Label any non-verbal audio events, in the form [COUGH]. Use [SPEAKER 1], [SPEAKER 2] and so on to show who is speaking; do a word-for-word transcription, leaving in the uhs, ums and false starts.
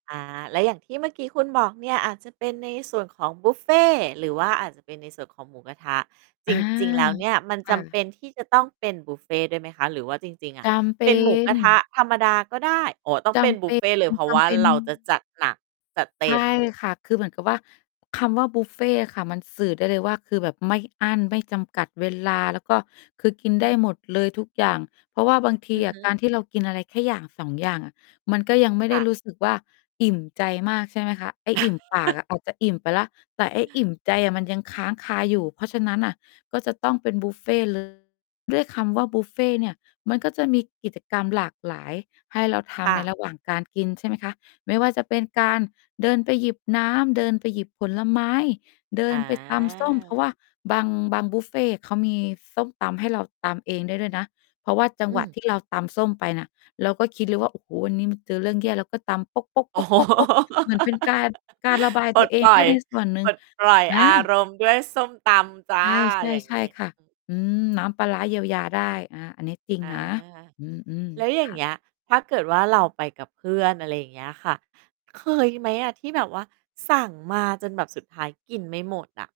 [SPEAKER 1] อา แล้วอย่างที่เมื่อกี้คุณบอกเนี่ย อาจจะเป็นในส่วนของบุฟเฟต์ หรือว่าอาจจะเป็นในส่วนของหมูกระทะ จ
[SPEAKER 2] อา
[SPEAKER 1] ริง ๆ แล้วเนี่ย มัน
[SPEAKER 2] ค
[SPEAKER 1] จ
[SPEAKER 2] ่
[SPEAKER 1] ำเป
[SPEAKER 2] ะ
[SPEAKER 1] ็นที่จะต้องเป็นบุฟเฟ่ต์ด้วยไหมคะ? หรือว่าจริง ๆ อ
[SPEAKER 2] จ
[SPEAKER 1] ะ
[SPEAKER 2] ำเป
[SPEAKER 1] เป
[SPEAKER 2] ็
[SPEAKER 1] ็นหมูกร
[SPEAKER 2] น
[SPEAKER 1] ะทะธรรมดาก็ได้ อ๋อ ต้อง
[SPEAKER 2] จ
[SPEAKER 1] เป็น
[SPEAKER 2] ำ
[SPEAKER 1] บุฟเฟ่ต์เลย เพราะว่า
[SPEAKER 2] เป็น
[SPEAKER 1] เร
[SPEAKER 2] ๆ
[SPEAKER 1] าจะจัดหนักจัดเต
[SPEAKER 2] ใช
[SPEAKER 1] ็
[SPEAKER 2] ่
[SPEAKER 1] ม
[SPEAKER 2] ค่ะ คือเหมือนกับว่า คำว่าบุฟเฟต์ค่ะ มันสื่อได้เลยว่า คือแบบไม่อั้นไม่จำกัด เวลา แล้วก็ คือกินได้หมดเลยทุกอย่าง เพราะว่าบางท
[SPEAKER 1] อ
[SPEAKER 2] ี
[SPEAKER 1] ือ
[SPEAKER 2] อ
[SPEAKER 1] ฮ
[SPEAKER 2] ะ
[SPEAKER 1] ึ
[SPEAKER 2] การที่เรากินอะไรแค่อย่าง สอง อย่างอะ มันก็ยังไม่
[SPEAKER 1] ค
[SPEAKER 2] ได้
[SPEAKER 1] ่
[SPEAKER 2] ร
[SPEAKER 1] ะ
[SPEAKER 2] ู้สึกว่า อิ่มใจมาก ใช่ไหมคะ ไอ้อิ่มปากอ
[SPEAKER 1] [LAUGHS]
[SPEAKER 2] ะ อาจจะอิ่มไปแล้ว แต่ไอ้อิ่มใจอะมันยังค้างคาอยู่ เพราะฉะนั้นน่ะ ก็จะต้องเป็นบุฟเฟต์ เลย ด้วยคำว่าบุฟเฟต์เนี่ย มันก็จะมีกิจกรรมหลากหลายให้เราท
[SPEAKER 1] ค่
[SPEAKER 2] ำใน
[SPEAKER 1] ะ
[SPEAKER 2] ระหว่างการกิน ใช่ไหมคะ ไม่ว่าจะเป็นการเดินไปหยิบน้ำ เดินไปหยิบผลไม้ เดิ
[SPEAKER 1] อ
[SPEAKER 2] นไปตำส้ม เพราะว
[SPEAKER 1] า
[SPEAKER 2] ่าบาง บางบุฟเฟต์เขามีส้มตำให้เราตำเองได้ด้วยนะ เพราะว่าจัง
[SPEAKER 1] อื
[SPEAKER 2] หวะ
[SPEAKER 1] อ
[SPEAKER 2] ที่เราตำส้มไปน่ะ เราก็คิดเลยว่า โอ้โฮ วันนี้มันเจอเรื่องแย่ แล้วก็ตำโป๊ก ๆ
[SPEAKER 1] โอ้โฮ [LAUGHS]
[SPEAKER 2] ๆ ๆ ๆ เหมือนเป็นการ การระบาย
[SPEAKER 1] ป
[SPEAKER 2] ต
[SPEAKER 1] ล
[SPEAKER 2] ัว
[SPEAKER 1] ด
[SPEAKER 2] เอ
[SPEAKER 1] ป
[SPEAKER 2] ง
[SPEAKER 1] ล
[SPEAKER 2] ไ
[SPEAKER 1] ่
[SPEAKER 2] ด
[SPEAKER 1] อ
[SPEAKER 2] ้
[SPEAKER 1] ย
[SPEAKER 2] ในส่วนหนึ
[SPEAKER 1] ป
[SPEAKER 2] ่ง
[SPEAKER 1] ลดปล่อย
[SPEAKER 2] อ
[SPEAKER 1] อา
[SPEAKER 2] า
[SPEAKER 1] รมณ์ด้วยส้มตำจ้
[SPEAKER 2] ใ
[SPEAKER 1] ะ อย่าง
[SPEAKER 2] ช
[SPEAKER 1] ง
[SPEAKER 2] ่
[SPEAKER 1] ี้
[SPEAKER 2] ๆ ๆ ค่ะ อืม น้ำปลาร้าเยียวยาได้ อา อันนี้จริง
[SPEAKER 1] อา
[SPEAKER 2] นะ อืม
[SPEAKER 1] แล้วอย
[SPEAKER 2] ๆ
[SPEAKER 1] ่
[SPEAKER 2] ค
[SPEAKER 1] าง
[SPEAKER 2] ่
[SPEAKER 1] เง
[SPEAKER 2] ะ
[SPEAKER 1] ี้ยถ้าเกิดว่าเราไปกับเพื่อน อะไรอย่างเงี้ยค่ะ เคยไหมอะ? ที่แบบว่าสั่งมาจนแบบสุดท้ายกินไม่หมดอะ